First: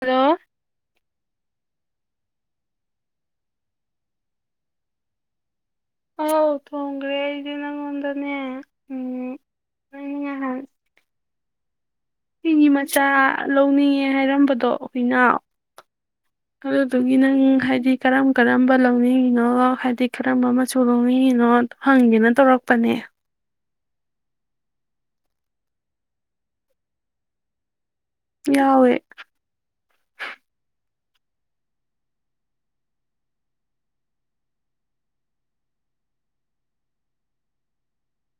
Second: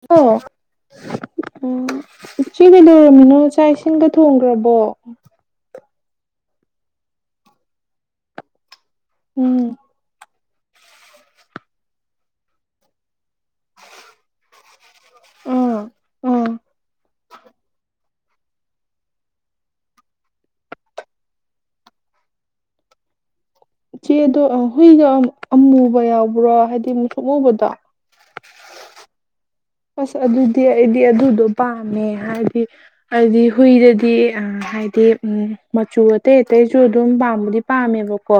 ꯍꯗꯣ ꯑꯣ ꯎꯝ ꯏꯆꯦ ꯀꯩ ꯂꯩꯣꯏꯔꯝꯃꯤꯅꯣ ꯆꯥꯛ ꯏꯁꯤꯡꯒ ꯊꯣꯡꯈ꯭ꯔꯕꯣ ꯍꯥꯎ ꯇꯣꯡ꯭ꯔꯦ ꯏ ꯅꯪ ꯑꯣꯗꯅꯦ ꯎꯝ ꯍ ꯃꯆꯥ ꯂꯧꯅꯤꯡꯉꯦ ꯍꯥꯏꯔꯝꯕꯗꯣ ꯑꯩꯈꯣꯏꯅ ꯑꯥ ꯑꯥ ꯑꯗꯨꯗꯨꯒꯤ ꯅꯪ ꯍꯥꯏꯗꯤ ꯀꯔꯝ ꯀꯔꯝꯕ ꯂꯧꯅꯤꯡꯉꯤꯅꯣ ꯍꯥꯏꯗꯤ ꯀꯔꯝꯕ ꯃꯆꯨ ꯂꯧꯅꯤꯡꯉꯤꯅꯣ ꯍꯪꯒꯦꯅ ꯇꯧꯔꯛꯄꯅꯦ ꯆꯦꯗꯣ ꯍꯨꯏꯒ ꯑꯃꯨꯕ ꯌꯥꯎꯕ꯭ꯔꯥ ꯍꯥꯏꯗꯤ ꯑꯃꯨꯛ ꯁꯣꯛꯎꯨꯕꯗ ꯌꯥꯎꯋꯦ ꯑꯁ ꯑꯗꯨꯗꯤ ꯑꯩꯗꯤ ꯑꯗꯨꯗꯣ ꯄꯥꯝꯃꯦ ꯍꯥꯏꯗꯤ ꯑꯩꯗꯤ ꯍꯨꯏꯗꯗꯤ ꯍꯥꯏꯗꯤ ꯃꯆꯨ ꯑꯇꯩ ꯑꯇꯩꯁꯨ ꯑꯗꯨꯝ ꯄꯥꯝꯕꯗꯤ ꯄꯥꯝꯃꯦꯕꯀꯣ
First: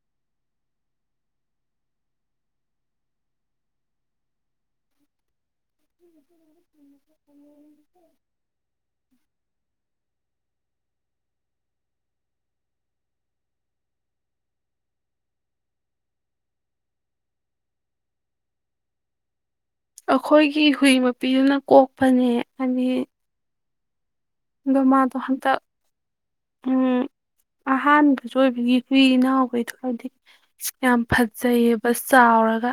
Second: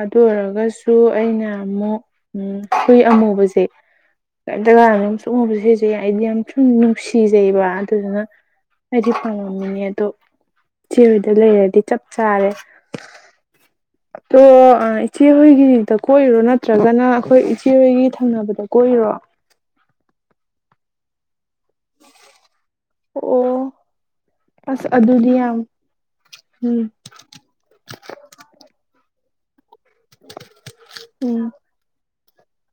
ꯑꯗꯨ ꯑꯣꯏꯔꯒꯁꯨ ꯑꯩꯅ ꯑꯃꯨꯛ ꯍꯨꯏ ꯑꯃꯨꯕꯁꯦ ꯀꯩꯝꯇ ꯀꯥꯟ ꯑꯗꯨꯝ ꯎ ꯁꯤꯁꯦ ꯑꯩꯗꯤ ꯌꯥꯝ ꯁꯨꯝ ꯅꯨꯡꯁꯤꯖꯩꯕ ꯑꯗꯨꯗꯨꯅ ꯑꯩꯗꯤ ꯐꯪꯉꯝꯃꯤꯅꯦ ꯑꯗꯣ ꯏꯦꯔꯣꯏꯗ ꯂꯩꯔꯗꯤ ꯆꯞ ꯆꯥꯔꯦ ꯑꯣ ꯏꯆꯦꯍꯣꯏꯒꯤꯗ ꯀꯣꯏꯔꯣ ꯅꯠꯇ꯭ꯔꯒꯅ ꯑꯩꯈꯣꯏ ꯏꯆꯦꯍꯣꯏꯒꯤ ꯊꯪꯅꯕꯗ ꯀꯣꯏꯏꯔꯣ ꯑꯩꯈꯣꯏꯒꯤ ꯍꯨꯏ ꯃꯄꯤꯅ ꯀꯣꯛꯄꯅꯦ ꯑꯅꯤ ꯑꯣ ꯑꯗꯣ ꯑꯁ ꯃꯥꯗꯣ ꯑꯗꯨꯗꯤ ꯌꯥꯝ ꯍꯟꯇꯛ ꯎ ꯎꯝ ꯑꯍꯥꯟꯕꯁꯨ ꯑꯣꯏꯕꯒꯤ ꯍꯨꯏ ꯏꯅꯥꯎ ꯍꯣꯏ ꯍꯥꯏꯕꯗꯤ ꯌꯥꯝ ꯎꯝ ꯐꯖꯩꯑꯕ ꯆꯥꯎꯔꯒꯥ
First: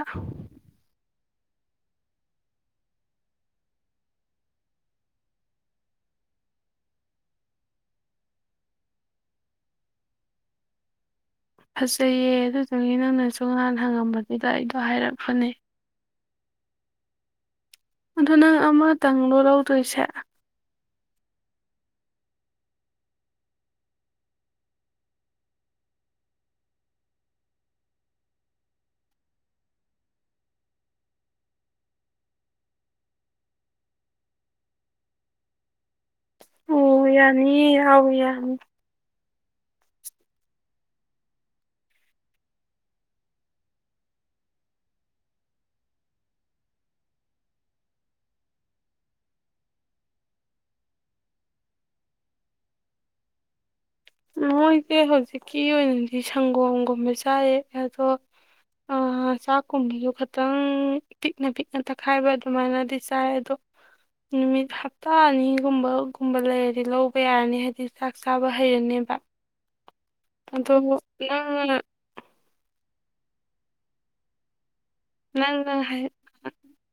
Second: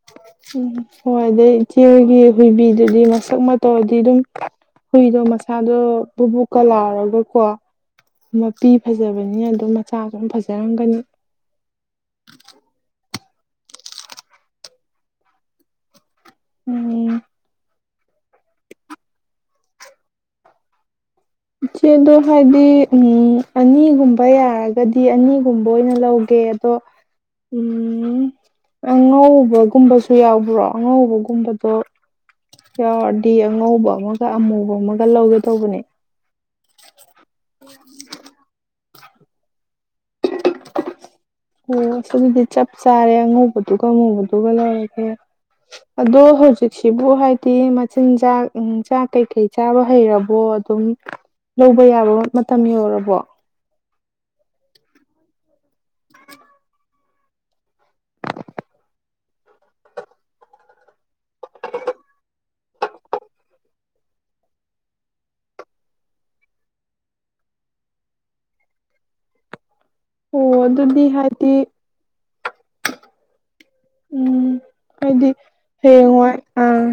ꯎꯝ ꯍꯣꯏ ꯑꯗꯩ ꯏꯆꯦꯒꯤ ꯍꯨꯏꯕꯤꯗꯨꯗꯤ ꯃꯁꯛ ꯃꯇꯧꯗꯤ ꯑꯗꯨꯝ ꯍꯨꯏꯗꯣ ꯃꯁꯥꯗꯣ ꯕꯨꯕꯨꯛꯀ ꯂꯥꯔꯒꯀꯣ꯫ ꯃꯄꯤ ꯐꯖꯕꯅꯤ ꯑꯗꯨꯣ ꯃꯆꯥꯁꯨ ꯑꯗꯨꯝ ꯐꯖꯔꯝꯒꯅꯤ ꯐꯖꯩꯌꯦ ꯑꯗꯨꯗꯨꯪꯅꯦ ꯅꯪꯅꯁꯨ ꯁꯨꯡ ꯅꯍꯥꯟ ꯍꯪꯉꯝꯕꯗꯨꯗ ꯑꯩꯗꯣ ꯍꯥꯏꯔꯛꯄꯅꯦ ꯎꯝ ꯑꯗ ꯅꯪ ꯑꯃꯇꯪꯗꯣ ꯂꯧꯗꯣꯏꯁꯦ ꯏꯆꯦꯗꯣ ꯍꯥꯏꯗꯤ ꯑꯅꯤꯒꯨꯝꯕ ꯌꯥꯔꯒꯗꯤ ꯑꯅꯤꯒꯨꯝꯕ ꯑꯣꯏꯅ ꯂꯧꯒꯦ ꯑꯗꯣ ꯑꯉꯧꯕꯒꯨꯝꯕꯁꯨ ꯌꯥꯎꯕ꯭ꯔꯣ ꯑꯉꯧꯕꯒꯨꯝꯕꯗꯣ ꯌꯥꯎꯔꯗꯤ ꯑꯉꯧꯕ ꯑꯃꯒ ꯑꯃꯨꯕ ꯑꯃꯒ ꯂꯧꯒꯦ ꯇꯧꯕꯅꯦ ꯑꯣ ꯌꯥꯅꯤ ꯌꯥꯥꯎ ꯌꯥꯅꯤ ꯑꯣ ꯑꯁꯤꯗꯤ ꯆꯞ ꯆꯥꯔꯦ ꯑꯉꯧꯕꯗꯨꯒ ꯑꯃꯨꯕꯗꯨꯒ ꯂꯩꯔꯒꯦ ꯑꯗꯣ ꯍꯧꯖꯤꯛꯁꯤꯕꯨ ꯍꯥꯏꯗꯤ ꯃꯆꯤꯟꯖꯥꯛ ꯆꯥꯛ ꯀꯩꯀꯩ ꯆꯥꯕ ꯍꯩꯔꯕꯣ ꯑꯗꯨꯝ ꯂꯧꯕ ꯌꯥꯕ ꯃꯇꯝ ꯌꯧꯔꯕꯣ ꯃꯣꯏꯁꯦ ꯍꯧꯖꯤꯛꯀꯤ ꯑꯣꯏꯅꯗꯤ ꯁꯪꯒꯣꯝꯒꯨꯝꯕ ꯆꯥꯏꯌꯦ ꯑꯗꯣ ꯆꯥꯛꯀꯨꯝꯕꯁꯨ ꯈꯇꯪ ꯄꯤꯛꯅ ꯄꯤꯛꯅ ꯇꯛꯈꯥꯏꯕ ꯑꯗꯨꯃꯥꯏꯅꯗꯤ ꯆꯥꯏ ꯑꯗꯣ ꯅꯨꯃꯤꯠ ꯍꯞꯇꯥ ꯑꯅꯤꯒꯨꯝꯕꯒꯨꯝꯕ ꯂꯩꯔꯗꯤ ꯂꯧꯕ ꯌꯥꯔꯅꯤ ꯍꯥꯏꯕꯗꯤ ꯆꯥꯛ ꯆꯥꯕ ꯍꯩꯔꯅꯦꯕ ꯑꯣ ꯑꯗꯣ ꯑꯗꯨꯗꯤ ꯍꯥꯏꯗꯤ ꯅꯪꯅ ꯎꯝ ꯍꯥꯏꯗꯤ ꯅꯪꯅ ꯍꯥꯏ ꯍꯌꯦꯡꯏ ꯑꯥ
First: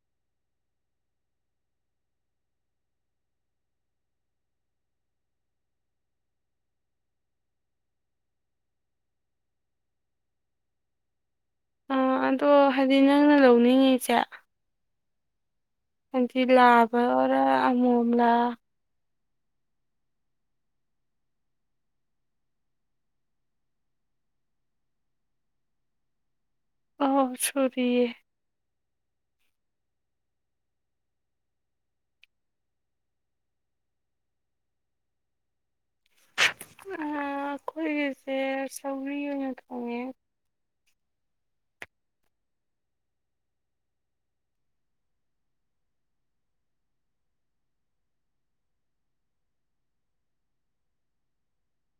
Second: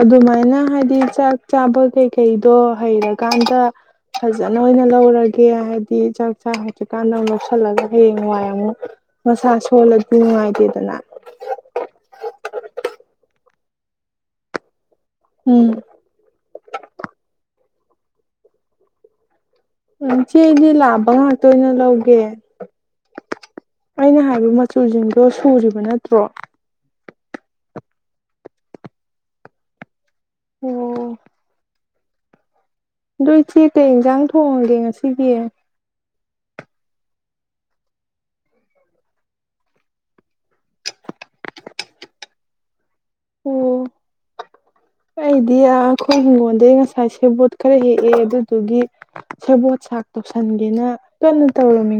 ꯑꯗꯨꯃꯥꯏꯅ ꯍꯥꯏꯗꯤ ꯆꯥꯛ ꯆꯥꯕ ꯀꯩꯀꯩꯗꯣ ꯍꯩꯔꯀꯥꯟꯗ ꯐꯖꯅ ꯑꯣꯏꯅ ꯂꯧꯔꯒꯦ ꯍꯥꯏꯕꯗꯤ ꯆꯥꯛ ꯆꯥ ꯍꯩꯇ꯭ꯔꯀꯥꯟꯗ ꯃꯣꯠꯁꯜꯂꯒ ꯍꯌꯦꯡ ꯋꯥꯏ ꯑꯃꯨꯛ ꯃꯁꯥ ꯁꯣꯜꯂ ꯅꯨꯡꯉꯥꯏꯇꯦꯗꯅ ꯑ ꯑꯗꯣ ꯍꯥꯏꯗꯤ ꯅꯪꯅ ꯂꯧꯅꯤꯡꯉꯤꯁꯦ ꯎꯝ ꯖꯤ ꯂꯥꯕ ꯑꯣꯔ ꯑꯃꯣꯝꯂꯥ ꯏꯆꯦ ꯑꯩꯗꯤ ꯂꯥꯕ ꯉꯥꯛꯇ ꯑꯣꯏꯅ ꯂꯧꯒꯦ ꯑꯩꯅ ꯍꯥꯏꯕ ꯃꯆꯨꯁꯤꯡꯗꯣ ꯁꯨꯔꯤꯕ ꯅꯠꯇ꯭ꯔꯣ ꯑꯥꯎ ꯁꯔꯤꯌꯦ ꯑꯣ ꯑꯗꯣ ꯏꯆꯦ ꯀꯩ ꯏꯟꯁꯥꯡ ꯊꯣꯡꯉꯒꯦ ꯉꯁꯤꯗꯤ ꯑꯩꯈꯣꯏꯒꯤꯁꯦ ꯁꯧꯔꯤ ꯑꯣꯏꯅ ꯈꯣꯡꯉꯦ꯫ ꯑꯣ ꯑꯩꯗꯤ ꯑꯩꯈꯣꯏ ꯍꯤꯡꯒꯣꯜꯗꯒꯤꯩ ꯉꯁꯥꯏ ꯁꯦꯕꯣꯠ ꯈꯔ ꯍꯦꯛꯑꯦ ꯑꯗꯨꯗꯨꯒꯤ ꯁꯦꯕꯣꯠ ꯆꯥꯛ ꯇꯧꯁꯟꯒꯦꯅ ꯀꯟꯅ ꯇꯧꯔꯝꯃꯤ꯫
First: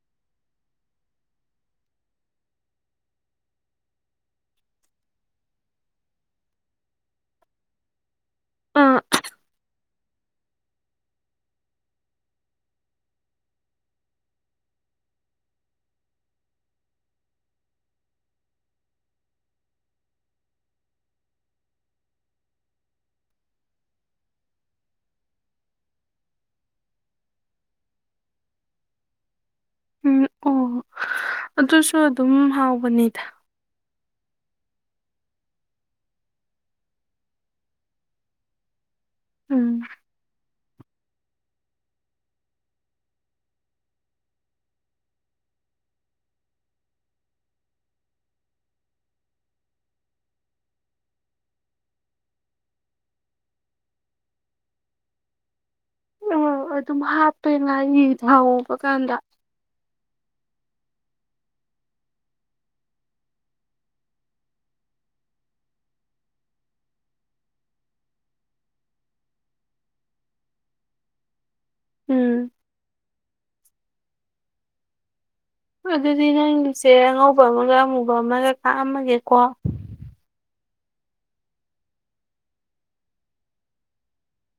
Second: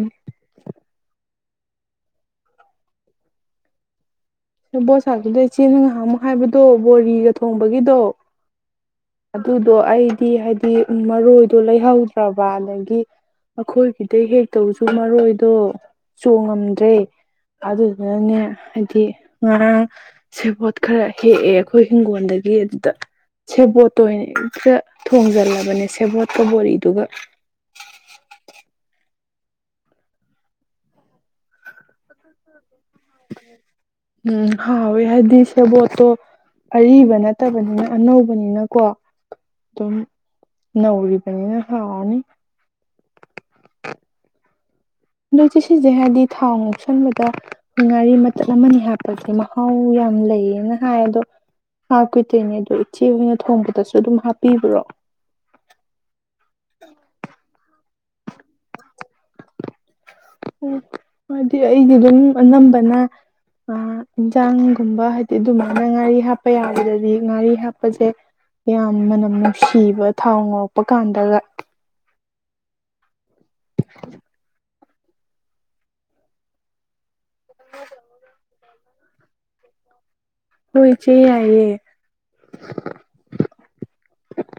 ꯕꯣꯠꯁꯥꯛꯇꯨꯗꯩ ꯆꯦ ꯉꯥꯏꯍꯥꯛ ꯑꯃꯨ ꯍꯥꯏꯕꯗꯣ ꯕꯣꯔꯤꯒ ꯊꯣꯡꯕꯒꯤꯗꯣ ꯑ ꯑꯗꯨꯗꯣ ꯑꯩꯗꯤ ꯍꯥꯏꯗꯤ ꯃꯔꯣꯏꯗꯣ ꯂꯩꯍꯧꯗ꯭ꯔꯕ ꯑꯗꯒꯤ ꯑꯩꯈꯣꯏꯒꯤꯗꯩ ꯍꯦꯛꯇꯕꯨꯁꯨ ꯃꯔꯣꯏꯗꯣ ꯆꯣꯡꯉꯝꯗ꯭ꯔꯦ ꯑꯗꯨꯗꯨꯅꯅꯦ ꯍꯥꯏꯗꯤ ꯉꯔꯥꯡ ꯁꯦꯕꯣꯠ ꯈꯔ ꯍꯦꯛꯑꯦ ꯑꯩꯈꯣꯏ ꯍꯤꯡꯒꯣꯜꯗꯒꯤ ꯑꯗꯨꯗ ꯁꯦꯕꯣꯠꯇ ꯑꯣꯏꯅ ꯈꯔ ꯊꯣꯡꯖꯜꯂꯕꯅꯦ ꯁꯦꯕꯣꯠꯀꯕꯣꯔꯤꯗꯨꯒ꯫ ꯎꯝ ꯑꯣ ꯑꯗꯨꯁꯨ ꯑꯗꯨꯝ ꯍꯥꯎꯕꯅꯦ ꯄꯨꯅꯤꯗ ꯎꯝ ꯍꯥꯎꯋꯦ ꯍꯥꯏꯗꯤ ꯁꯦꯕꯣꯠꯇꯣ ꯑꯔꯤꯕ ꯅꯠꯇꯕꯅꯤꯅ ꯑꯅꯧꯕꯅꯤꯅꯀꯣ ꯎꯝ ꯇꯨꯝ ꯅꯅꯥꯧꯔꯤ ꯄꯅꯦ ꯍꯥꯅꯤ ꯑꯗꯣ ꯏꯆꯤ ꯁꯤꯁꯦ ꯍꯥꯏꯕꯗꯤ ꯊꯥꯎ ꯉꯧꯁꯟꯕꯗꯣꯏ ꯉꯥꯔꯤ ꯃꯇꯜ ꯑꯃꯅꯤ ꯍꯥꯞꯄꯁꯦ ꯃꯍꯥꯎ ꯌꯥꯝ ꯂꯩꯌꯦꯅ ꯍꯥꯏ ꯑꯗꯣ ꯍꯥꯞꯀꯣꯏꯗꯣꯏꯅꯦ ꯑꯗꯣ ꯏꯆꯦ ꯍ ꯑꯣꯏꯅ ꯊꯣꯡꯕꯗꯁꯨ ꯑꯗꯨꯝ ꯍꯥꯞꯄꯤꯕ꯭ꯔꯣ ꯑꯣ ꯑꯗꯨꯝ ꯍꯥꯞꯄꯦ ꯂ ꯍꯧꯕ ꯀꯥꯟꯗ ꯎ ꯍꯥꯏꯗꯤ ꯑꯩꯗꯤ ꯑꯗꯨꯝ ꯑꯅꯝꯕꯅ ꯏꯟꯁꯥꯡꯒꯨꯝꯕ ꯍꯥꯏꯗꯤ ꯑꯗꯨꯃꯥꯏꯅ ꯉꯥꯔꯤ ꯍꯥꯞꯄ ꯌꯥꯕꯗꯗꯤ ꯉꯥꯔꯤ ꯍꯥꯞꯄꯁꯦ ꯌꯥꯝ ꯃꯅꯝ ꯅꯨꯡꯁꯤꯕ ꯊꯥꯎ ꯉꯧꯔꯛꯄ ꯀꯥꯟꯗꯒ ꯎꯝ ꯑꯗꯨꯗꯤ ꯅꯪꯒꯤꯛꯁꯦ ꯑꯉꯧꯕ ꯑꯃꯒ ꯑꯃꯨꯕ ꯑꯃꯒ ꯀꯥꯛꯑꯝꯃꯒꯦꯀꯣ꯫ ꯍꯣꯏ ꯆ ꯌꯥꯏꯌꯦ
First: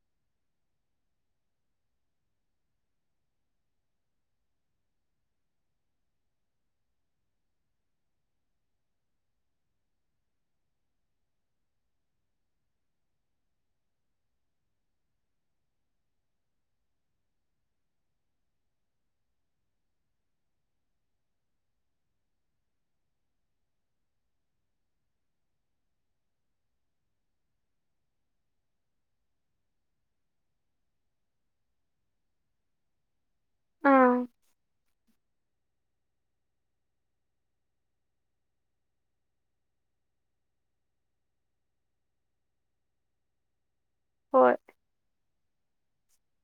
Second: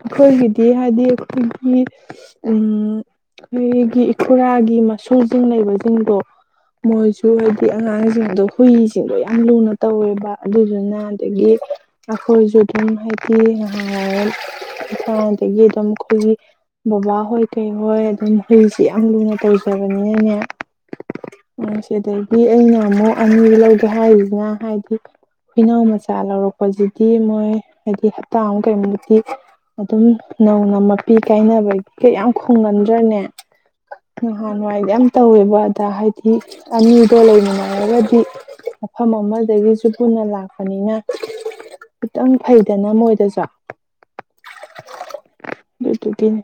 ꯑꯩꯈꯣꯏꯒꯤꯗꯤ ꯍꯥꯏꯗꯤ ꯑꯩꯈꯣꯏꯒꯤ ꯎ ꯑꯩꯈꯒꯤ ꯏꯈꯨꯔꯥꯒꯤ ꯃꯁꯨꯁꯤꯡ ꯂꯩꯕꯁꯤꯡꯗꯣ ꯃꯣꯏꯁꯨ ꯍꯥꯏꯗꯤ ꯑꯉꯥꯡꯁꯤꯡꯗꯣ ꯍꯨꯏꯁꯤꯡꯗꯣ ꯌꯥꯝ ꯂꯨꯅ ꯇꯧꯋꯦꯕ ꯑꯗꯨꯗꯨꯅ ꯑꯗꯒꯤ ꯑꯩꯈꯣꯏꯁꯨ ꯑꯗꯨꯝ ꯍꯥꯏꯗꯤ ꯗꯒꯤ ꯑꯗꯨꯝ ꯑꯩꯈꯣꯏꯒꯤ ꯕꯕꯥ ꯍꯣꯏ ꯀꯩ ꯍꯣꯏ ꯑꯗꯨꯝ ꯍꯨꯏꯁꯦ ꯌꯥꯝ ꯂꯨꯅ ꯇꯧꯖꯕꯅꯤꯅꯅꯦ ꯁꯤ ꯑꯗꯒꯤ ꯑꯩꯅ ꯑꯃꯨꯛ ꯑꯅꯤꯕ ꯂꯧꯒꯦ ꯍꯥꯏꯔꯤꯁꯤꯅ ꯍꯥꯏꯗꯤ ꯍꯨꯏꯅꯥꯎ ꯃꯆꯥ ꯂꯧꯔꯛꯄꯁꯤꯗꯤ ꯃꯣꯏ ꯍꯥꯏꯗꯤ ꯍꯞꯇꯥ ꯑꯃꯨꯛ ꯀꯩꯃꯨꯃꯛꯇꯗꯤ ꯑꯗꯨꯝ ꯅꯧꯅ ꯃꯄꯤ ꯀꯥꯏꯅꯕ ꯀ ꯌꯥꯝ ꯈꯣꯡꯒꯟꯗ꯭ꯔꯅꯦ ꯑꯥ ꯑꯍ ꯅꯨꯡꯉꯥꯏꯗꯤꯦ ꯌꯥꯝ ꯇꯧꯋꯦꯕ ꯑꯗ ꯍꯥꯏꯗꯤ ꯑꯅꯤꯗꯣ ꯂꯩꯃꯤꯟꯅꯔꯒꯗꯤ ꯃꯐꯝ ꯑꯃꯗꯒꯤꯁꯨ ꯄꯨꯟꯅ ꯂꯥꯛꯄꯅꯤꯅ ꯈꯤꯇꯪ ꯐꯩꯗꯅ ꯃꯣꯏꯗꯁꯨ ꯍꯣꯏ ꯍ ꯇꯀꯤꯅꯦ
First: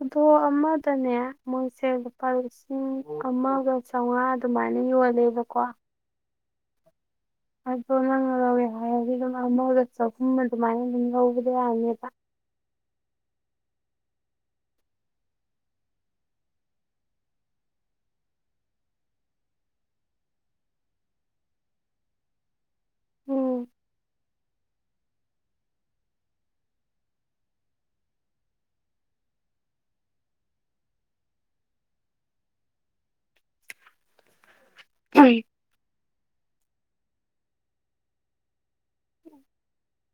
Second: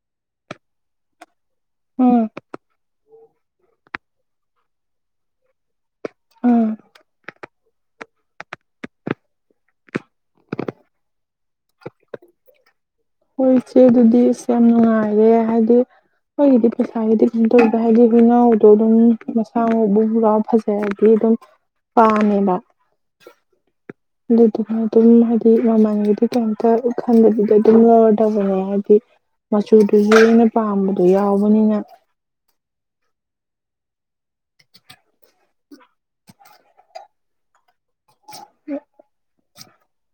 ꯑꯗꯣ ꯑꯃꯗꯅꯦ ꯃꯣꯏꯁꯦ ꯎꯝ ꯂꯨꯄꯥ ꯂꯤꯁꯤꯡ ꯑꯃꯒ ꯆꯥꯝꯃꯉꯥ ꯑꯗꯨꯃꯥꯏꯅ ꯌꯣꯜꯂꯦꯕꯀꯣ ꯎꯝ ꯪꯨꯝ ꯗ ꯌꯥꯅꯤ ꯁꯦ ꯑꯗꯨꯗꯤ ꯑꯁ ꯌꯥꯝ ꯅꯨꯡꯉꯥꯏꯔꯦ ꯍꯥꯏꯗꯤ ꯑꯩꯣꯏꯒꯤꯗꯤ ꯄꯩꯁꯥꯒꯤꯗꯤ ꯀꯩꯅ ꯇꯧꯗ ꯍꯥꯏꯗꯤ ꯍꯨꯏꯅꯥꯎꯗꯣ ꯑꯗꯨꯝ ꯃꯁꯥ ꯃꯎꯕ ꯄꯨꯔꯥ ꯐꯖꯔꯗꯤ ꯑꯗꯨꯝ ꯄꯥꯝꯃꯦꯕ ꯎꯝ ꯑꯗꯨꯗꯨꯅ ꯑꯗꯨꯝ ꯍꯥꯏꯗꯤ ꯃꯃꯜꯒꯤꯗꯤ ꯀꯩꯝꯇ ꯈꯟꯕꯗꯨꯗ ꯑꯗꯨꯝ ꯂꯧꯔꯗꯕꯅꯦ ꯍꯥꯏꯕꯗꯤ ꯃꯆꯨꯗꯨꯁꯨ ꯑꯩꯅ ꯄꯥꯝꯕꯗꯣ ꯌꯥꯎꯕꯅꯤꯅ ꯎ ꯍ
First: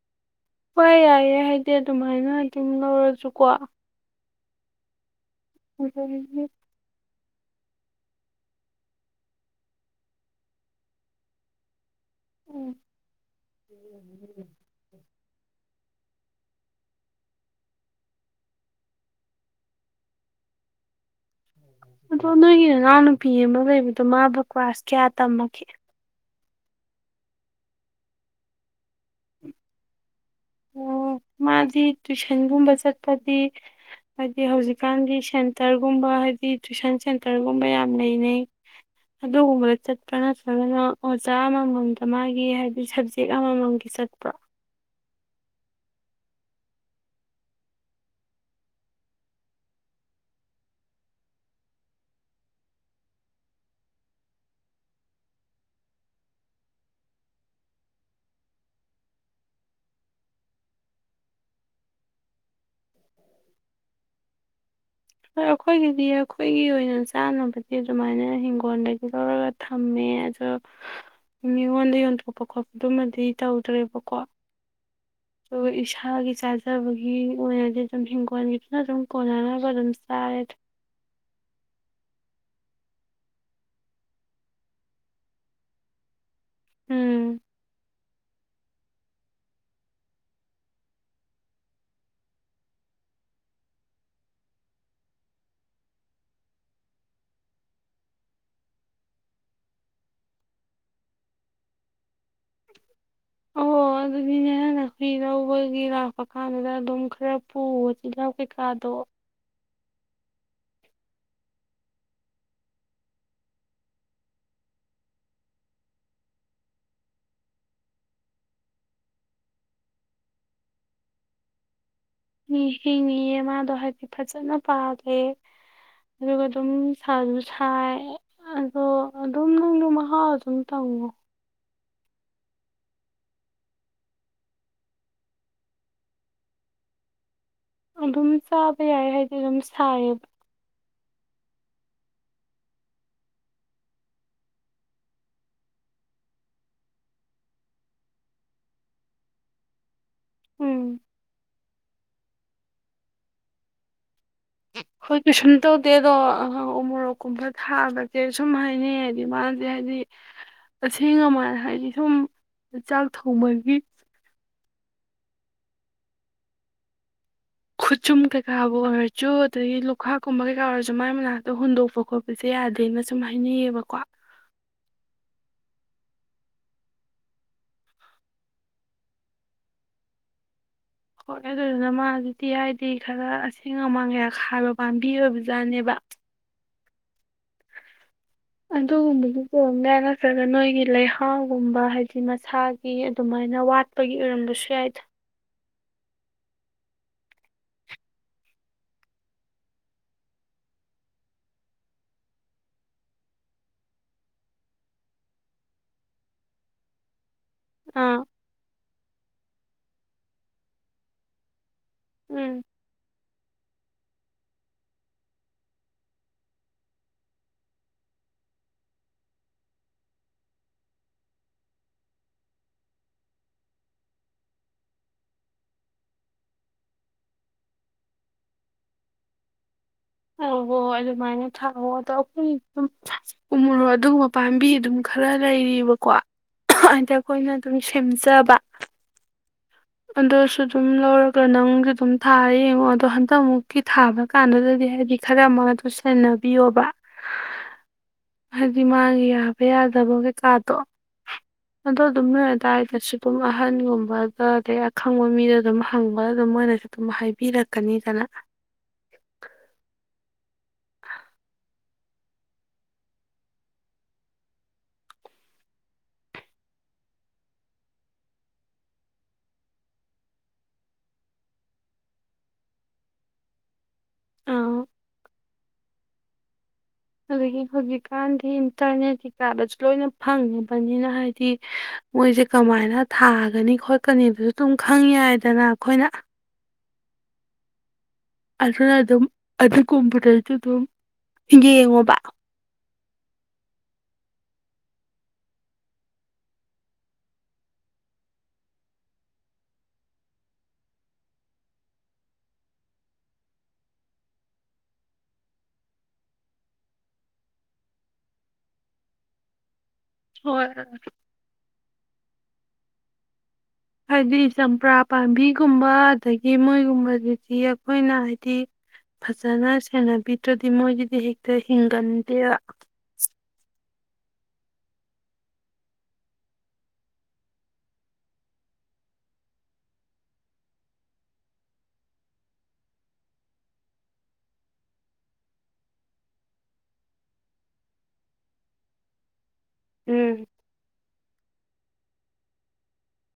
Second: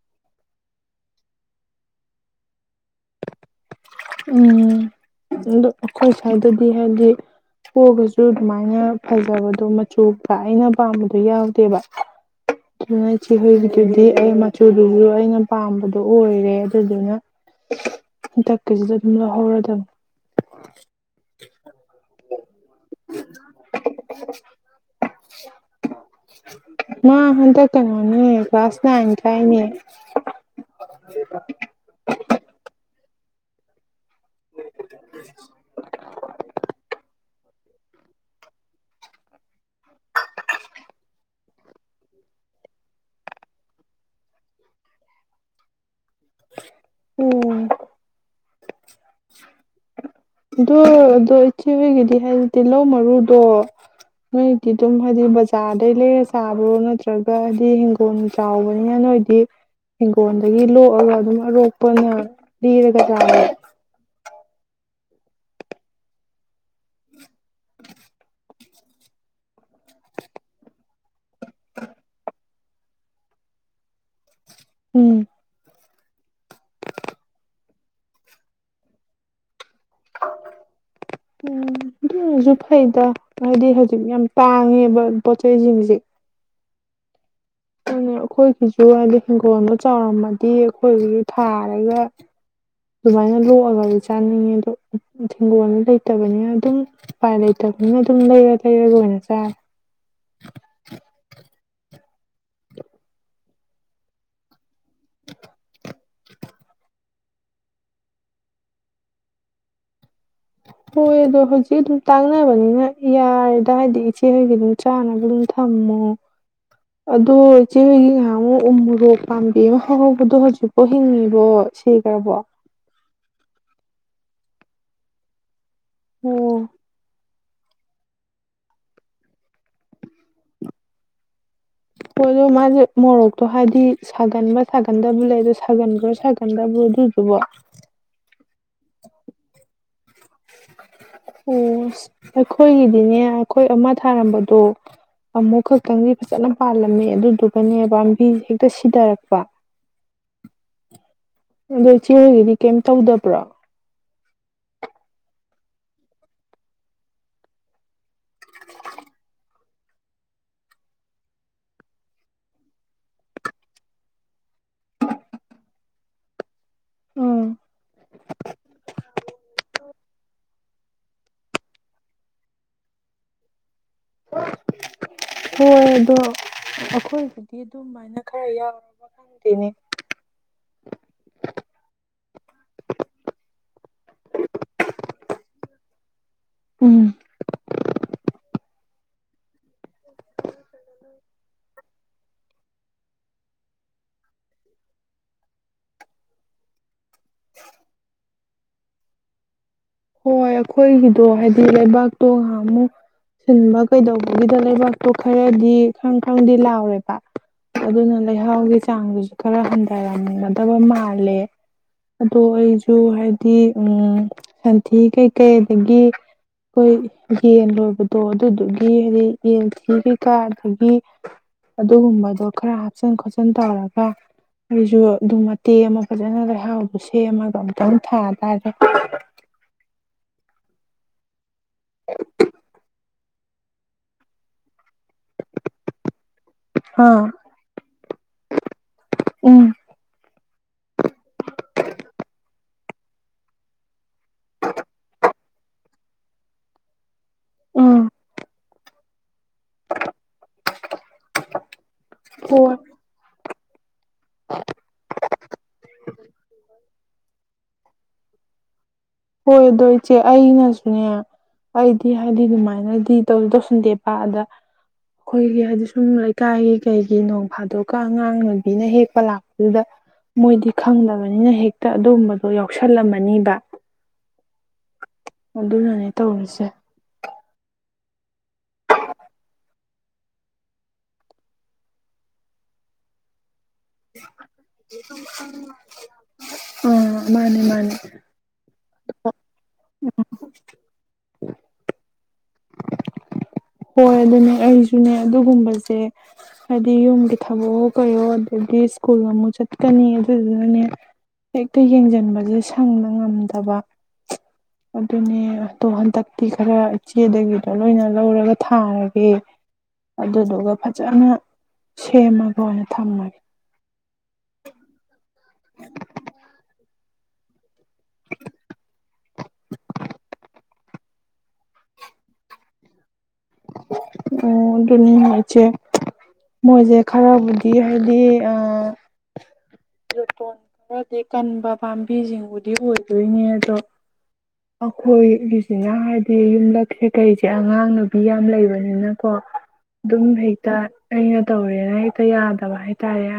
ꯍꯣꯏ ꯌꯥꯏꯌꯦꯦ ꯍꯥꯏꯗꯤ ꯑꯗꯨꯃꯥꯏꯅ ꯑꯗꯨꯝ ꯂꯧꯔꯁꯨꯀꯣ ꯎꯝ ꯑꯗꯣ ꯑꯩꯈꯣꯏ ꯑꯗꯒꯤ ꯁ꯭ꯋꯥꯏꯗꯗꯤ ꯍꯥꯏꯗꯤ ꯀꯣꯒꯁꯨ ꯑꯗꯨꯃꯥꯏꯅ ꯐꯖꯕꯗꯣ ꯃꯆꯨ ꯑꯩꯅ ꯄꯥꯝꯕꯗꯣ ꯌꯥꯎꯗꯦꯕ ꯑꯗꯨꯅ ꯆꯤꯍꯣꯏꯒꯤꯗꯨꯗꯤ ꯑꯩ ꯃꯆꯨꯗꯨꯕꯨ ꯑꯩꯅ ꯄꯥꯝꯕꯗ ꯑꯣꯏꯔꯦ ꯑꯗꯨꯗꯨꯅꯟ ꯀꯁꯤꯗ ꯍꯔ ꯇ ꯑꯗꯣ ꯅꯣꯏꯒꯤ ꯏꯅꯥꯎ ꯅꯨꯨꯄꯤ ꯑꯃ ꯂꯩꯕꯗꯣ ꯃꯥꯕꯨ ꯀ꯭ꯂꯥꯁ ꯀꯌꯥ ꯇꯝꯃꯒꯦ ꯃꯥ ꯍꯟꯗ ꯀꯩꯅꯣꯅꯤ ꯀ꯭ꯂꯥꯁ ꯂ ꯍꯥꯏꯅ ꯀꯥꯏꯅꯤ ꯑꯣ ꯃꯥꯗꯤ ꯇꯨꯏꯁꯟꯒꯨꯝꯕ ꯆꯠ ꯀꯗꯤ ꯍꯥꯏꯗꯤ ꯍꯧꯖꯤꯛꯀꯥꯟꯒꯤ ꯁꯦꯟꯇꯔꯒꯨꯝꯕ ꯍꯥꯏꯗꯤ ꯇꯨꯏꯁꯟ ꯁꯦꯟ ꯔꯒꯨꯝꯕ ꯌꯥꯝ ꯂꯩꯅꯩ ꯑꯗꯨꯒꯨꯝꯕ ꯆꯠꯄ ꯆ ꯑꯣꯖꯥ ꯑꯃꯃꯝꯗ ꯃꯥꯒꯤ ꯍꯥꯏꯕꯗꯤ ꯁꯕꯖꯦꯛ ꯑꯃꯃꯝꯒꯤ ꯆꯠꯄ꯭ꯔꯣ ꯎꯝ ꯑꯣ ꯑꯗꯣ ꯏꯆꯦ ꯍꯣꯏꯒꯤꯗꯤ ꯍꯥꯏꯗꯤ ꯇꯤꯜꯍꯧ ꯃꯔꯨꯗꯣ ꯅꯣꯏꯗꯤ ꯑꯗꯨꯝ ꯍꯥꯏꯗꯤ ꯕꯖꯥꯔꯗꯩ ꯂꯩꯔ ꯆꯥꯕ꯭ꯔꯣ ꯅꯠꯇ꯭ꯔꯒ ꯍꯥꯏꯗꯤ ꯍꯤꯡꯒꯣꯜ ꯆꯥꯎꯕꯅꯤꯅ ꯅꯣꯏꯗꯤ ꯍꯪꯒꯣꯜꯗꯒꯤ ꯂꯣꯛꯑꯒ ꯑꯗꯨꯝ ꯑꯔꯣꯛꯄꯅ ꯂꯤꯔꯒ ꯆꯥꯕ ꯍꯣꯏ ꯑꯩꯈꯣꯏꯒꯤꯗꯤ ꯑꯩꯈꯣꯏꯒꯤ ꯑꯣꯏꯅ ꯆꯥꯅꯕꯗꯤ ꯑꯗꯨꯃꯥꯏꯅ ꯍꯤꯡꯒꯣꯜꯗꯒꯤ ꯂꯧꯔꯒ ꯊꯝꯃꯦ ꯑꯗꯣ ꯃꯤꯉꯣꯟꯗ ꯌꯣꯟꯊꯣꯛꯄ ꯈꯣꯠꯄꯗꯨꯃꯗꯤ ꯇꯧꯗ꯭ꯔꯦꯕꯀꯣ ꯍ ꯎꯝ ꯁꯥꯥꯒꯤ ꯆꯥꯖꯕꯒꯤ ꯑꯣꯏꯅꯗꯤ ꯑꯗꯨꯝ ꯍꯤꯡꯈꯣꯜꯒꯤꯁꯤꯅ ꯑꯗꯨꯝ ꯀꯣꯟꯅꯅꯕ ꯑꯗꯨꯝ ꯆꯥꯔꯦꯗ ꯑꯣꯖ ꯍꯩꯗ ꯍꯥꯏꯗꯤ ꯍꯧꯖꯤꯛ ꯌꯥꯝ ꯇꯥꯡꯉꯦꯕ ꯄꯣꯠ ꯆꯩꯁꯤꯡꯁꯦ ꯎꯝ ꯑꯗꯨꯅ ꯑꯩꯈꯣꯏꯒꯤꯁꯨ ꯍꯥꯏꯗꯤ ꯍꯤꯡꯒꯣꯜꯗ ꯆꯥꯎꯔꯝꯃꯗꯤ ꯑꯩꯈꯣꯏꯒꯤꯁꯨ ꯊꯥꯔꯒ ꯑꯗꯨꯃꯥꯏꯅ ꯂꯣꯛꯑꯒꯗꯤ ꯆꯥꯅꯤꯡꯉꯦ ꯑꯗꯣ ꯍꯤꯡꯒꯣꯜ ꯂꯩꯇꯕꯅꯤꯅ ꯑꯗꯨꯝ ꯎꯄꯥꯏ ꯂꯩꯇꯕꯅꯤꯅ ꯑꯗꯨꯝ ꯂꯩꯔ ꯇꯩꯔꯒ ꯂꯣꯏ ꯑꯣꯏꯅ ꯆꯥꯔꯦ ꯑꯣ ꯑꯗꯨꯗꯤꯅꯦ ꯍꯥꯟꯅ ꯍꯨꯏ ꯂꯧꯕꯒꯤ ꯂꯥꯛꯄ ꯀꯥꯟꯗꯨꯗ ꯑꯗꯨꯝ ꯈꯔ ꯄꯨꯕ ꯇꯤꯜꯍꯥꯎ ꯀꯩꯀꯥꯗꯣ ꯍꯣꯏ ꯑꯗꯣ ꯍꯧꯖꯤꯛ ꯑꯗꯨꯝ ꯇꯥꯛꯅꯕꯅꯤꯅ ꯌꯥꯔꯦꯗ ꯍꯥꯏꯗꯤ ꯏꯆꯦꯍꯣꯏꯒꯤ ꯑꯗꯨꯝ ꯆꯥꯅꯕ ꯑꯗꯨꯝ ꯊꯝꯃꯣ ꯑꯗꯣ ꯏꯆꯦꯍꯣꯏꯒꯤ ꯉꯥꯏꯍꯥꯛ ꯑꯃꯨꯛ ꯎ ꯃꯣꯔꯣꯛ ꯄꯥꯝꯕꯤ ꯑꯃ ꯍꯧꯕꯗꯣ ꯍꯧꯖꯤꯛꯐꯥꯎ ꯍꯤꯡꯉꯤꯕꯣ ꯁꯤꯈ꯭ꯔꯕꯣ ꯃꯤ ꯍꯤꯡꯉꯤꯌ‌ꯦ ꯃꯥꯗ‌ꯣ ꯍꯥꯏꯗꯤ ꯐꯖꯟꯅ ꯄꯥꯜꯂꯦ ꯑꯗꯨꯒ ꯑꯣ ꯑꯗꯨꯝ ꯁꯥ ꯁꯥꯏ ꯑꯗꯣ ꯑꯗꯨꯝ ꯅꯪꯗꯣ ꯃꯍꯥꯎ ꯑꯗꯨꯝ ꯇꯪꯉꯣ ꯍ‌ꯣ ꯑꯗꯨꯝ ꯃꯣꯔꯣꯛꯇꯣ ꯍꯥꯏꯗꯤ ꯁꯥꯒꯟꯕ ꯁꯥꯒꯟꯗꯕ꯭ꯔ ꯂꯩ ꯑꯗꯣ ꯁꯥꯒꯟꯕ꯭ꯔꯥ ꯁꯥꯒꯟꯗꯕ꯭ꯔꯣ ꯑꯗꯨꯗꯨꯕꯣ ꯑꯗꯨꯝ ꯆꯥꯕ ꯌꯥꯏ ꯍꯥꯏꯗꯤ ꯑꯗꯨꯝ ꯁꯥꯏꯌꯦ ꯑꯣ ꯑꯩꯈꯣꯏꯒꯤꯗꯤꯅꯦ ꯑꯩꯈꯣꯏ ꯑꯃ ꯊꯥꯔꯝꯕꯗꯣ ꯑꯃꯨꯛ ꯈꯛꯇꯪꯗꯤ ꯐꯖꯅ ꯄꯥꯜꯂꯝꯃꯦ ꯑꯗꯨꯗꯨꯒꯅꯦ ꯄꯥꯝꯕꯤꯦ ꯍꯦꯛꯇ ꯁꯤꯊꯔꯛꯄ ꯎꯝ ꯑꯗꯣ ꯏꯆꯦꯒꯤꯗꯤ ꯀꯩꯝ ꯇꯧꯗꯕ꯭ꯔꯥ ꯍꯣꯏ ꯀꯩꯁꯨꯝ ꯇꯧꯗꯦ ꯑꯗꯣ ꯎꯝ ꯎꯃꯣꯔꯣꯛꯀꯨꯝꯕ ꯊꯥꯕꯁꯦ ꯁꯨꯝ ꯍꯥꯏꯅꯩ ꯍꯥꯏꯗꯤ ꯃꯥꯁꯦ ꯍꯥꯏꯗꯤ ꯑꯁꯦꯡ ꯑꯃ ꯍꯥꯏꯗꯤ ꯁꯨꯝ ꯆꯥꯛ ꯊꯣꯡꯕꯒꯤ ꯎꯝ ꯈꯨꯠꯆꯨꯝ ꯀꯩꯀꯥꯕꯨ ꯑꯣꯏꯔꯁꯨ ꯑꯗꯒꯤ ꯂꯨꯈꯥꯛꯀꯨꯝꯕ ꯀꯩꯀꯥ ꯑꯣꯏꯔ ꯑ ꯃꯥꯏ ꯃꯅꯥꯛꯇ ꯍꯨꯟꯗꯣꯛꯄ ꯈꯣꯠꯄꯁꯦ ꯌꯥꯗꯦꯅ ꯁꯨꯝ ꯍꯥꯏꯅꯩꯌꯦꯕꯀꯣ ꯍꯣꯏ ꯑꯗꯣ ꯑꯩꯈꯣꯏꯒꯤꯗꯤ ꯑꯗꯨꯝꯃꯥꯏꯅ ꯈꯔ ꯌꯥꯎꯔꯕ ꯈꯪꯗꯦꯅꯦ ꯍꯣꯏ ꯑꯗꯨꯗꯨꯅ ꯃꯥꯁꯤꯗꯤ ꯍꯥꯏꯗꯤ ꯈꯔ ꯑꯁꯦꯡ ꯑꯃꯥꯟ ꯀꯌꯥ ꯈꯥꯏꯕ ꯄꯥꯝꯕꯤ ꯑꯣꯏꯕꯖꯥꯠꯅꯦꯕ ꯎꯝ ꯑꯗꯨꯒꯨꯝꯕꯒꯤ ꯁꯨ ꯑꯣꯏꯔꯝꯕ ꯌꯥꯏ ꯅꯠꯇ꯭ꯔꯒ ꯅꯣꯏꯒꯤ ꯂꯩꯍꯥꯎꯒꯨꯝꯕ ꯍꯥꯏꯗꯤ ꯃꯁꯥꯒꯤ ꯑꯗꯨꯃꯥꯏꯅ ꯋꯥꯠꯄꯒꯤ ꯑꯣꯏꯔꯝꯕꯁꯨ ꯌꯥꯏꯗ [inaudible] ꯍꯣꯏ ꯑꯩꯈꯣꯏꯒꯤꯗꯣ ꯍꯥꯏꯗꯤ ꯂꯩꯕꯥꯛꯇꯣ ꯉꯥꯏꯍꯥꯛ ꯑꯃꯨꯛ ꯁꯤꯟꯕ ꯀꯩꯗꯧꯕꯒꯤꯗ ꯂꯩꯕꯥꯛꯇꯣ ꯈꯔꯗꯤ ꯈꯪ ꯈꯪꯗꯤ ꯂꯥꯎꯔꯦꯕ ꯑꯗꯨ ꯅ ꯑꯥ ꯂꯩ ꯍꯥꯎꯒꯤ ꯆꯥꯡꯗꯨꯁꯨ ꯈꯔ ꯍꯟꯊꯔꯝꯃꯥꯒꯗꯕ ꯃꯥꯜꯂꯦ ꯑꯗꯣ ꯎꯝ ꯑꯩꯁꯨ ꯍꯥꯏꯗꯤ ꯗꯤ ꯎꯡ ꯊꯤ ꯀꯩꯀꯩ ꯑꯗꯒꯤ ꯑꯩꯈꯣꯏ ꯌꯦꯟ ꯂꯣꯏꯕꯗꯣ ꯑꯗꯨꯗꯨꯒꯤ ꯍꯥꯏꯗꯤ ꯌꯦꯟꯊꯤ ꯀꯩꯀꯥ ‌ꯗꯨꯒꯤ ꯑꯗꯨꯒꯨꯝꯕꯗꯣ ꯈꯔ ꯍꯥꯞꯆꯤꯟ ꯈꯣꯠꯆꯤꯟ ꯇꯧꯔꯒ ꯑꯩꯁꯨ ꯑꯗꯨꯝ ꯃꯇꯦꯛ ꯑꯃ ꯐꯖꯅ ꯂꯩꯍꯥꯎꯗꯨ ꯁꯦꯝꯃꯒ ꯑꯝꯇꯪ ꯊꯥ ꯇꯔꯦ ꯍ ꯍ‌ꯣ ꯍ‌ꯣ ꯑꯗꯨꯃꯥꯏꯅ ꯊꯥꯛꯑꯣ ꯇꯧꯕꯨꯗꯤ ꯑꯗꯨꯝ ꯎꯃ‌ꯣꯔꯣꯛ ꯑꯗꯨꯒꯨꯝꯕ ꯄꯥꯝꯕꯤ ꯑꯗꯨꯝ ꯈꯔ ꯂꯩꯔꯤꯕꯀꯣ ꯍꯥꯏꯗꯤ ꯑꯥ ꯑꯩꯈꯣꯏꯅ ꯑꯗꯨꯝ ꯁꯦꯝꯖꯕ ꯎꯝ ꯗꯨꯁꯨ ꯁꯨꯝ ꯂꯧꯔꯒ ꯅꯪꯁꯨ ꯑꯗꯨꯝ ꯊꯥ ꯌꯦꯡꯉꯣ ꯇꯣ ꯍꯟꯇꯃꯨꯛꯀꯤ ꯊꯥꯕ ꯀꯥꯟꯅꯗꯗꯦ ꯈ‍꯭ꯔꯥ ꯑꯥꯃ ꯁꯦꯟꯅꯕꯤꯌꯣꯕ ꯎꯝ ꯍꯥꯏꯗꯤ ꯃꯥꯥꯒꯤ ꯌꯥꯗꯕꯒꯦ ꯀꯥꯗꯣ ꯑꯗꯣ ꯑꯗꯨꯝ ꯅ‌ꯣꯏ ꯍꯣꯏ ꯑꯗꯥꯏꯗꯁꯨ ꯗꯨꯝ ꯑꯍꯟꯒꯨꯝꯕꯗ ꯑꯗꯩ ꯑꯈꯪꯕ ꯃꯤꯗ ꯑꯗꯨꯝ ꯍꯪꯕ ꯑꯗꯨꯝ ꯃꯣꯏꯅꯁꯨ ꯑꯗꯨꯝ ꯍꯥꯏꯕꯤꯔꯛꯀꯅꯤꯗꯅ ꯍꯣꯏ ꯑꯗꯣ ꯏꯆꯦ ꯑꯩꯅ ꯁꯨꯅ‌ꯦ ꯑꯩꯗꯤ ꯍꯥꯏꯗꯤ ꯑꯗꯨꯃꯥꯏꯅꯗꯤ ꯇꯧ ꯇꯧꯁꯤꯟꯗꯦꯕ ꯑꯗ ꯑꯩꯈꯣꯏꯒꯤ ꯍꯥꯏꯗꯤ ꯁꯨꯝ ꯂꯩꯀꯥꯏꯒꯤ ꯀꯩꯒꯤ ꯅꯣꯡ ꯐꯥꯗꯣꯛꯀ ꯑꯉꯥꯡꯅꯕꯤꯅ ꯍꯦꯛꯄ ꯂꯥꯛꯄꯗꯨꯗ ꯃꯣꯏꯗꯤ ꯈꯪꯗꯕꯅꯤꯅ ꯍꯦꯛꯇ ꯑꯗꯨꯒꯨꯝꯝꯕꯗꯣ ꯌꯥꯎꯁꯜꯂꯝꯃꯅꯤꯕ ꯑꯥ ꯑꯗꯨꯅꯅꯦ ꯇꯧꯔꯤꯁꯦ ꯑꯗꯨ ꯍ ꯀ ꯏꯟꯇꯔꯅꯦꯠ ꯍꯤ ꯀꯥꯔ ꯂꯣꯏꯅ ꯐꯪꯉꯕꯅꯤꯅ ꯍꯥꯏꯗꯤ ꯃꯣꯏꯁꯦ ꯀꯃꯥꯏꯅ ꯊꯥꯒꯅꯤ ꯈꯣꯠꯀꯅꯤꯕꯁꯨ ꯑꯗꯨꯝ ꯈꯪ ꯌꯥꯏꯗꯅ ꯑꯩꯈꯣꯏꯅ ꯑ ꯃꯥꯅꯦ ꯃꯥꯅꯦ ꯑꯗꯨꯅ ꯑꯗꯨꯝ ꯑꯗꯨꯒꯨꯝꯕꯗꯩꯁꯨ ꯑꯗꯨꯝ ꯌꯦꯡꯉꯣꯕ ꯍꯣꯏ ꯑꯗꯨꯅꯦ ꯑꯩꯁꯨꯅꯦ ꯑꯗꯨꯒꯨꯝꯕꯁꯦ ꯍꯥꯏꯗꯤ ꯌꯨꯝꯒꯤ ꯊꯕꯛꯑꯣ ꯀꯩꯣ ꯑꯗꯒꯤ ꯁ꯭ꯀꯨꯜ ꯑꯃꯨꯛ ꯆꯠꯀꯅꯤ ꯑꯗꯨꯗꯨꯅꯅꯦ ꯍꯦꯛꯇ ꯌꯦꯡꯁꯤꯟꯕꯁꯦ ꯁꯪꯕ ꯉꯝꯗꯕ ꯑꯗꯨꯅꯦ ꯑꯗꯣ ꯍꯟꯗꯛꯇꯤ ꯈꯔ ꯏꯆꯦꯗꯒꯤꯗ ꯂꯣꯏꯅ ꯂꯧꯔꯒ ꯊꯥꯔꯒꯦ ꯍꯣꯏ ꯑꯗꯨꯗꯨꯒ ꯐꯖꯅ ꯁꯦꯝꯃꯒ ꯑꯣꯏꯅ ꯊꯝꯃꯒꯦ ꯍꯥꯏꯗꯤ ꯆꯝꯄ꯭ꯔꯥ ꯄꯥꯝꯕꯤꯒꯨꯝꯕ ꯑꯗꯒꯤ ꯃꯣꯏꯒꯨꯝꯕꯁꯤꯗꯤ ꯑꯩꯈꯣꯏꯅ ꯍꯥꯏꯗꯤ ꯐꯖꯅ ꯁꯦꯟꯅꯕꯤꯗ꯭ꯔꯗꯤ ꯃꯣꯏꯒꯤꯗꯤ ꯍꯦꯛꯇ ꯍꯤꯡꯒꯟꯗꯦꯕ ꯑꯗꯨꯅꯤ ꯏꯆꯦ ꯃꯣꯏꯁꯦ ꯈꯔꯕꯨꯗꯤ ꯍꯥꯏꯗꯤ ꯂꯇꯣꯟ ꯈꯔꯗꯤ ꯀꯟꯕ ꯄꯥꯝꯕꯤꯁꯤꯡꯕꯨꯗꯤ ꯑꯣꯏꯗꯣꯏꯅꯦ ꯑꯗꯣ ꯑꯩꯈꯣꯏꯒꯤꯁꯤꯅ ꯍꯥꯏꯕꯗꯤ ꯌꯨꯝꯂꯛꯁꯦ ꯀꯩꯁꯦ ꯑꯉꯥꯡ ꯅꯨꯕꯤ ꯌꯥꯝ ꯂꯩꯕꯅꯤꯅꯀꯣ ꯑꯗꯨꯝ ꯎꯝ ꯍꯇ ꯑꯩꯅ ꯇꯧꯔꯦꯅ ꯍꯦꯛꯇ ꯌꯥꯗꯕ ꯍꯥꯏꯇꯥꯔꯦ